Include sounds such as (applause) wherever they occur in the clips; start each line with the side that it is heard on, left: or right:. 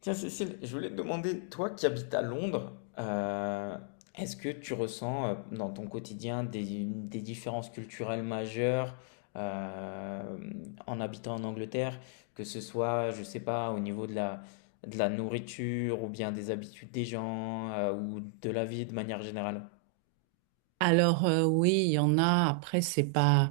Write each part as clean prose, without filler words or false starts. left: Tiens, Cécile, je voulais te demander, toi qui habites à Londres, euh, est-ce que tu ressens dans ton quotidien des différences culturelles majeures euh, en habitant en Angleterre, que ce soit, je sais pas, au niveau de la nourriture ou bien des habitudes des gens ou de la vie de manière générale?
right: Oui, il y en a. Après, c'est pas.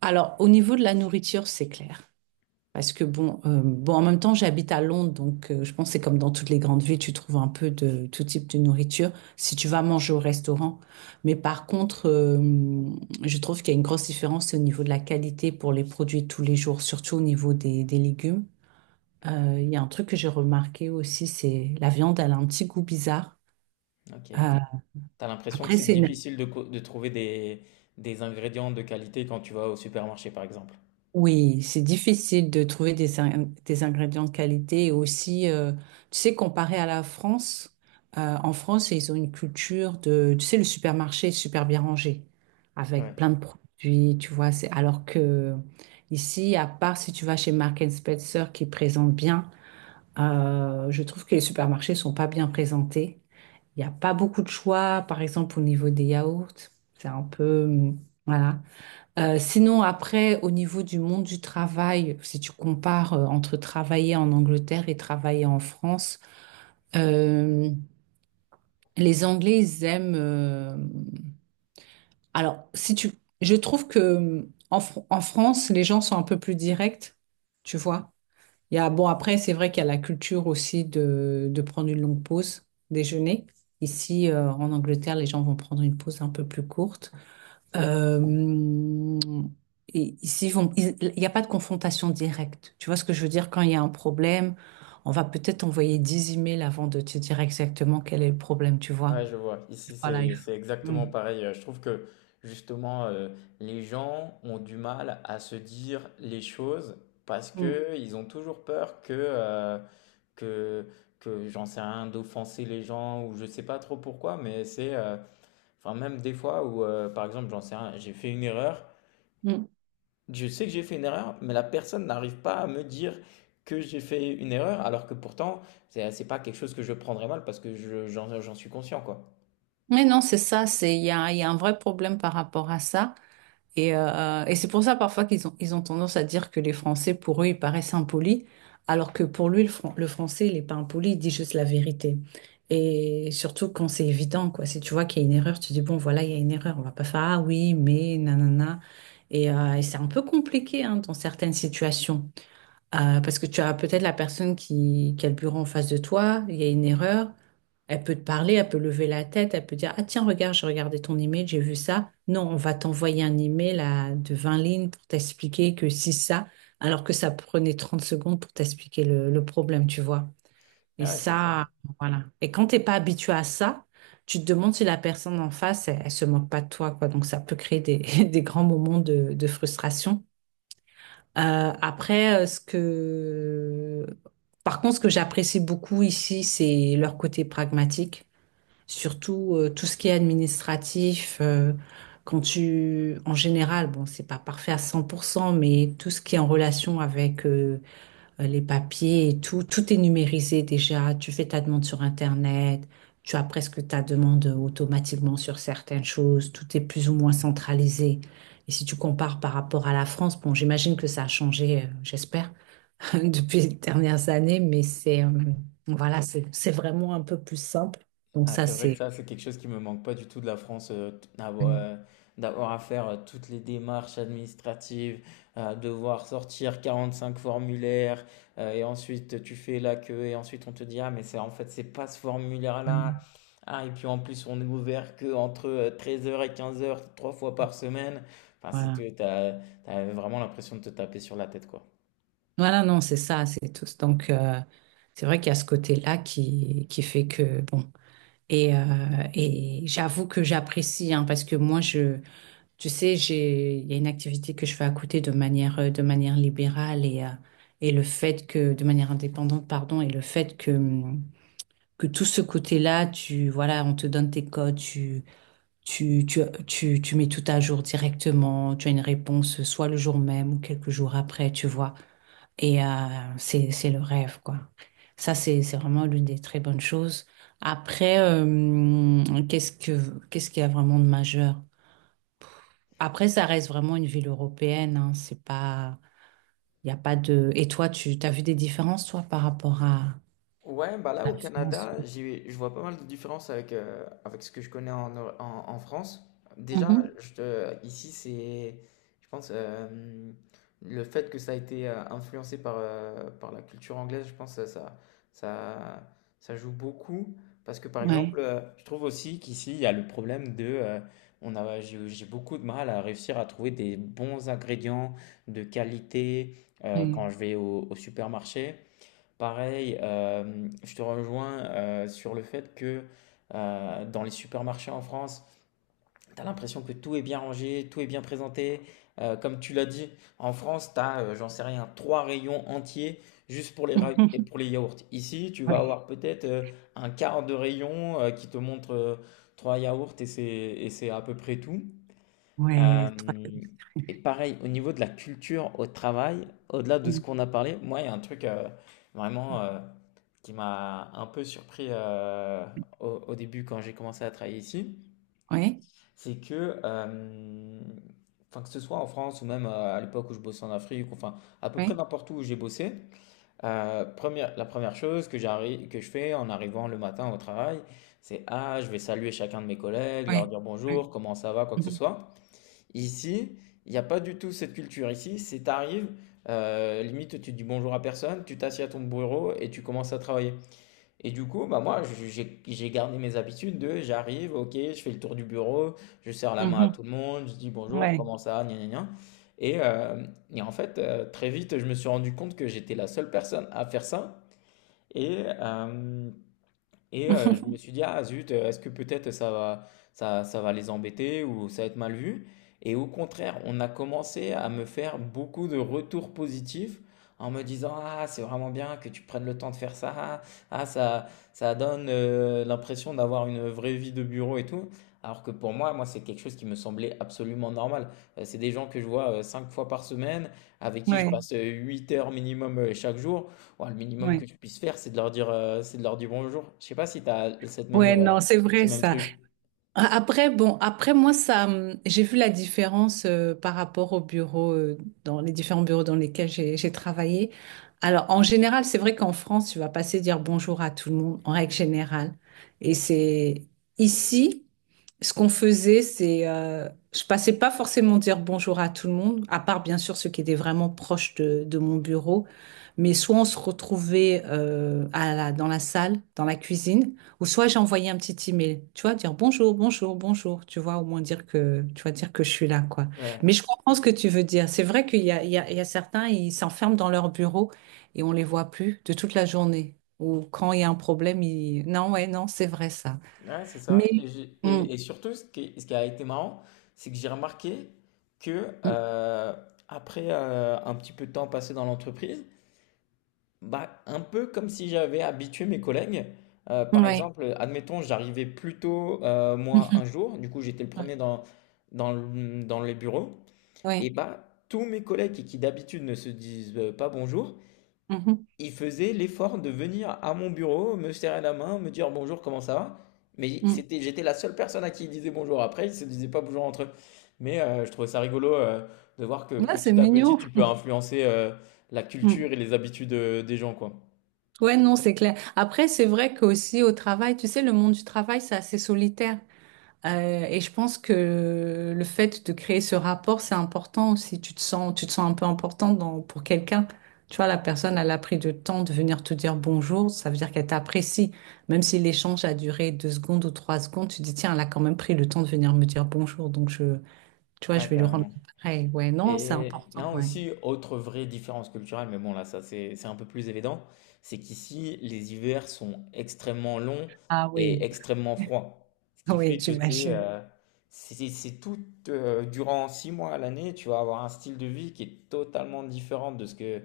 right: Alors au niveau de la nourriture, c'est clair. Parce que bon, en même temps, j'habite à Londres, donc je pense que c'est comme dans toutes les grandes villes, tu trouves un peu de tout type de nourriture si tu vas manger au restaurant. Mais par contre, je trouve qu'il y a une grosse différence au niveau de la qualité pour les produits de tous les jours, surtout au niveau des légumes. Il y a un truc que j'ai remarqué aussi, c'est la viande, elle a un petit goût bizarre.
left: Ok.
right: Euh,
left: T'as l'impression que
right: après,
left: c'est
right: c'est une
left: difficile de, de trouver des ingrédients de qualité quand tu vas au supermarché, par exemple?
right: Oui, c'est difficile de trouver des ingrédients de qualité et aussi, tu sais, comparé à la France, en France, ils ont une culture de, tu sais, le supermarché est super bien rangé,
left: Ouais.
right: avec plein de produits, alors que ici, à part si tu vas chez Marks and Spencer qui présente bien, je trouve que les supermarchés sont pas bien présentés. Il n'y a pas beaucoup de choix, par exemple, au niveau des yaourts, c'est un peu, voilà. Sinon, après, au niveau du monde du travail, si tu compares entre travailler en Angleterre et travailler en France, euh, les Anglais, ils aiment... Alors, si tu... Je trouve que en France, les gens sont un peu plus directs, tu vois. Bon, après, c'est vrai qu'il y a la culture aussi de prendre une longue pause, déjeuner. Ici, en Angleterre, les gens vont prendre une pause un peu plus courte. Euh, et ici, il n'y a pas de confrontation directe. Tu vois ce que je veux dire? Quand il y a un problème, on va peut-être envoyer 10 emails avant de te dire exactement quel est le problème, tu vois?
left: Ouais, je vois. Ici,
right: Voilà. il
left: c'est
right: faut-
left: c'est
right: Mm.
left: exactement pareil. Je trouve que justement, les gens ont du mal à se dire les choses parce
right: Mm.
left: que ils ont toujours peur que que que j'en sais rien d'offenser les gens ou je sais pas trop pourquoi. Mais c'est enfin même des fois où par exemple j'en sais rien, j'ai fait une erreur.
right: Mm.
left: Je sais que j'ai fait une erreur, mais la personne n'arrive pas à me dire que j'ai fait une erreur, alors que pourtant c'est pas quelque chose que je prendrais mal parce que je j'en j'en suis conscient quoi.
right: Mais non, c'est ça, il y a un vrai problème par rapport à ça. Et c'est pour ça parfois qu'ils ont tendance à dire que les Français, pour eux, ils paraissent impolis, alors que pour lui, le Français, il n'est pas impoli, il dit juste la vérité. Et surtout quand c'est évident, quoi. Si tu vois qu'il y a une erreur, tu dis, bon, voilà, il y a une erreur, on va pas faire, ah oui, mais, nanana. Et c'est un peu compliqué, hein, dans certaines situations. Parce que tu as peut-être la personne qui a le bureau en face de toi, il y a une erreur, elle peut te parler, elle peut lever la tête, elle peut dire, ah tiens, regarde, j'ai regardé ton email, j'ai vu ça. Non, on va t'envoyer un email à, de 20 lignes pour t'expliquer que si ça, alors que ça prenait 30 secondes pour t'expliquer le problème, tu vois. Et
left: Ouais, c'est ça.
right: ça, voilà. Et quand t'es pas habitué à ça, tu te demandes si la personne en face, elle se moque pas de toi, quoi. Donc ça peut créer des, (laughs) des grands moments de frustration. Euh, après, euh, ce que, Par contre, ce que j'apprécie beaucoup ici, c'est leur côté pragmatique, surtout tout ce qui est administratif. En général, bon, c'est pas parfait à 100%, mais tout ce qui est en relation avec les papiers et tout, tout est numérisé déjà. Tu fais ta demande sur Internet, tu as presque ta demande automatiquement sur certaines choses, tout est plus ou moins centralisé. Et si tu compares par rapport à la France, bon, j'imagine que ça a changé, j'espère, (laughs) depuis les dernières années, mais c'est vraiment un peu plus simple. Donc
left: Ah,
right: ça,
left: c'est vrai que
right: c'est
left: ça, c'est quelque chose qui me manque pas du tout de la France, d'avoir d'avoir à faire toutes les démarches administratives, devoir sortir 45 formulaires, et ensuite tu fais la queue, et ensuite on te dit, ah, mais c'est pas ce formulaire-là. Ah, et puis en plus, on est ouvert que entre 13 heures et 15 heures trois fois par semaine. Enfin,
right: voilà.
left: c'est, t'as, t'as vraiment l'impression de te taper sur la tête, quoi.
right: Voilà, non, c'est ça, c'est tout. Donc c'est vrai qu'il y a ce côté-là qui fait que bon. Et, euh, et j'avoue que j'apprécie, hein, parce que tu sais, il y a une activité que je fais à côté de manière libérale et le fait que, de manière indépendante, pardon, et le fait que tout ce côté-là, voilà, on te donne tes codes, tu, tu, tu mets tout à jour directement, tu as une réponse soit le jour même ou quelques jours après, tu vois. Et c'est le rêve, quoi. C'est vraiment l'une des très bonnes choses. Après, qu'est-ce qu'il y a vraiment de majeur? Après, ça reste vraiment une ville européenne, hein. C'est pas, Il n'y a pas de... Et toi, tu as vu des différences, toi, par rapport
left: Ouais, bah là
right: à
left: au
right: la France?
left: Canada, j'ai, je vois pas mal de différences avec, avec ce que je connais en, en France.
right: Ouais.
left: Déjà,
right: Mhm.
left: ici, c'est, je pense, le fait que ça a été influencé par, par la culture anglaise, je pense que ça, ça joue beaucoup. Parce que par exemple,
right: Ouais,
left: je trouve aussi qu'ici, il y a le problème de... on a, j'ai beaucoup de mal à réussir à trouver des bons ingrédients de qualité
right: ouais.
left: quand je vais au supermarché. Pareil, je te rejoins, sur le fait que, dans les supermarchés en France, tu as l'impression que tout est bien rangé, tout est bien présenté. Comme tu l'as dit, en France, tu as, j'en sais rien, 3 rayons entiers juste pour
right: (laughs)
left: les ra et
right: Mhm.
left: pour les yaourts. Ici, tu vas
right: Ouais,
left: avoir peut-être, 1/4 de rayon, qui te montre, 3 yaourts et c'est à peu près tout.
right: ouais.
left: Euh, et pareil, au niveau de la culture au travail, au-delà de ce
right: Mm.
left: qu'on a parlé, moi, il y a un truc vraiment qui m'a un peu surpris au, au début quand j'ai commencé à travailler ici,
right: Ouais,
left: c'est que, enfin, que ce soit en France ou même à l'époque où je bossais en Afrique, enfin, à peu près
right: ouais,
left: n'importe où où j'ai bossé, la première chose que j'arrive, que je fais en arrivant le matin au travail, c'est, ah, je vais saluer chacun de mes collègues, leur
right: ouais,
left: dire
right: ouais,
left: bonjour, comment ça va, quoi que ce
right: Mhm.
left: soit. Ici, il n'y a pas du tout cette culture. Ici, c'est t'arrives, limite tu dis bonjour à personne, tu t'assieds à ton bureau et tu commences à travailler. Et du coup, bah moi, j'ai gardé mes habitudes de j'arrive, ok, je fais le tour du bureau, je serre la main à
right: Mhm.
left: tout le monde, je dis bonjour,
right: Ouais,
left: comment ça, gna gna gna. Et, euh, et en fait, très vite, je me suis rendu compte que j'étais la seule personne à faire ça. Et, euh, je me
right: (laughs)
left: suis dit, ah zut, est-ce que peut-être ça va les embêter ou ça va être mal vu? Et au contraire, on a commencé à me faire beaucoup de retours positifs en me disant, ah c'est vraiment bien que tu prennes le temps de faire ça, ah, ça, ça donne l'impression d'avoir une vraie vie de bureau et tout. Alors que pour moi, moi, c'est quelque chose qui me semblait absolument normal. C'est des gens que je vois 5 fois par semaine, avec qui je
right: ouais,
left: passe 8 heures minimum chaque jour. Ouah, le minimum
right: ouais,
left: que je puisse faire, c'est de leur dire, c'est de leur dire bonjour. Je sais pas si tu as cette même,
right: ouais, non, c'est
left: ce
right: vrai
left: même
right: ça.
left: truc.
right: Après, bon, après moi, ça, j'ai vu la différence par rapport au bureau, dans les différents bureaux dans lesquels j'ai travaillé. Alors, en général, c'est vrai qu'en France, tu vas passer dire bonjour à tout le monde, en règle générale. Et c'est ici. Ce qu'on faisait, c'est, je passais pas forcément dire bonjour à tout le monde, à part bien sûr ceux qui étaient vraiment proches de mon bureau. Mais soit on se retrouvait dans la salle, dans la cuisine, ou soit j'envoyais un petit email, tu vois, dire bonjour, bonjour, bonjour, tu vois, au moins dire que, tu vois, dire que je suis là, quoi.
left: Ouais,
right: Mais je comprends ce que tu veux dire. C'est vrai qu'il y a certains, ils s'enferment dans leur bureau et on les voit plus de toute la journée. Ou quand il y a un problème, ils... Non, ouais, non, c'est vrai ça.
left: ouais, c'est
right: Mais...
left: ça et j'ai
right: Mm.
left: et surtout ce qui a été marrant, c'est que j'ai remarqué que,
right: Mm.
left: heu, après, un petit peu de temps passé dans l'entreprise, bah, un peu comme si j'avais habitué mes collègues. Par
right: Ouais.
left: exemple, admettons, j'arrivais plus tôt,
right: (laughs)
left: moi,
right: Mhm.
left: un jour, du coup, j'étais le
right: Ouais.
left: premier dans le, dans les bureaux et
right: Ouais.
left: bah, tous mes collègues qui d'habitude ne se disent, pas bonjour,
right: Mhm.
left: il faisait l'effort de venir à mon bureau, me serrer la main, me dire bonjour, comment ça va? Mais
right: Mm.
left: c'était, j'étais la seule personne à qui il disait bonjour. Après, ils se disaient pas bonjour entre eux. Mais je trouvais ça rigolo de voir que
right: Ouais, c'est
left: petit à petit,
right: mignon.
left: tu peux
right: (laughs)
left: influencer la
right: Mm. Mm.
left: culture et les habitudes des gens, quoi.
right: Ouais, non, c'est clair. Après, c'est vrai qu'aussi au travail, tu sais, le monde du travail, c'est assez solitaire. Et je pense que le fait de créer ce rapport, c'est important aussi. Tu te sens un peu important dans, pour quelqu'un. Tu vois, la personne, elle a pris du temps de venir te dire bonjour. Ça veut dire qu'elle t'apprécie. Même si l'échange a duré 2 secondes ou 3 secondes, tu dis, tiens, elle a quand même pris le temps de venir me dire bonjour. Tu vois, je
left: Ouais,
right: vais lui rendre
left: carrément.
right: pareil. Ouais, non, c'est
left: Et
right: important.
left: non,
right: Ouais.
left: aussi, autre vraie différence culturelle, mais bon, là, c'est un peu plus évident, c'est qu'ici, les hivers sont extrêmement longs
right: Ah
left: et
right: oui,
left: extrêmement froids. Ce qui
right: (laughs) oui,
left: fait que
right: j'imagine.
left: c'est tout, durant 6 mois à l'année, tu vas avoir un style de vie qui est totalement différent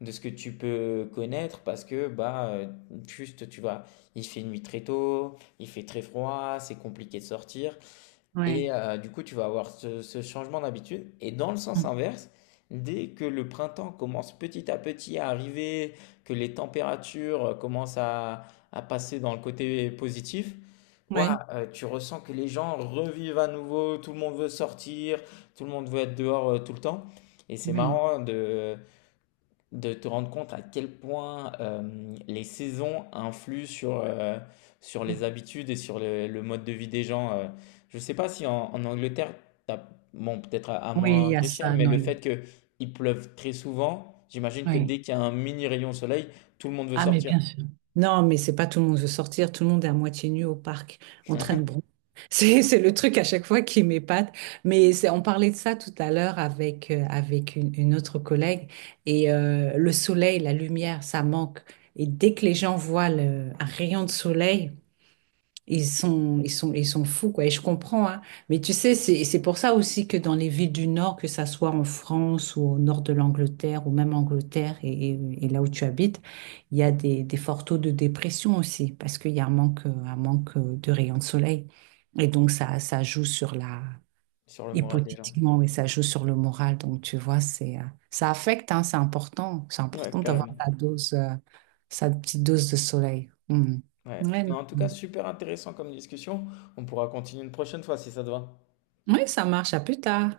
left: de ce que tu peux connaître parce que, bah, juste, tu vas, il fait nuit très tôt, il fait très froid, c'est compliqué de sortir. Et
right: Ouais.
left: du coup, tu vas avoir ce changement d'habitude. Et dans le sens
right: Mm.
left: inverse, dès que le printemps commence petit à petit à arriver, que les températures commencent à passer dans le côté positif,
right: Oui,
left: ouah, tu ressens que les gens revivent à nouveau, tout le monde veut sortir, tout le monde veut être dehors tout le temps. Et c'est
right: oui.
left: marrant de te rendre compte à quel point les saisons influent sur, sur les habitudes et sur le mode de vie des gens. Je ne sais pas si en, en Angleterre, t'as- bon, peut-être à
right: Oui, il y
left: moindre
right: a
left: échelle,
right: ça,
left: mais
right: non.
left: le
right: il-
left: fait qu'il pleuve très souvent, j'imagine que
right: Oui.
left: dès qu'il y a un mini rayon soleil, tout le monde veut
right: Ah, mais
left: sortir
right: bien sûr. Non, mais c'est pas tout le monde veut sortir. Tout le monde est à moitié nu au parc, en train de bronzer. (laughs) C'est le truc à chaque fois qui m'épate. Mais on parlait de ça tout à l'heure avec, avec une autre collègue. Et le soleil, la lumière, ça manque. Et dès que les gens voient un rayon de soleil, ils sont fous, quoi. Et je comprends, hein. Mais tu sais, c'est pour ça aussi que dans les villes du Nord, que ça soit en France ou au nord de l'Angleterre ou même Angleterre et là où tu habites, il y a des forts taux de dépression aussi parce qu'il y a un manque de rayons de soleil. Et donc, ça joue sur la,
left: sur le moral des gens.
right: hypothétiquement, mais ça joue sur le moral. Donc, tu vois, ça affecte, hein, c'est important. C'est
left: Ouais,
right: important d'avoir
left: carrément.
right: sa dose, sa petite dose de soleil. Hmm.
left: Ouais.
right: Ouais,
left: Mais en tout
right: non.
left: cas, super intéressant comme discussion. On pourra continuer une prochaine fois si ça te va.
right: Oui, ça marche. À plus tard.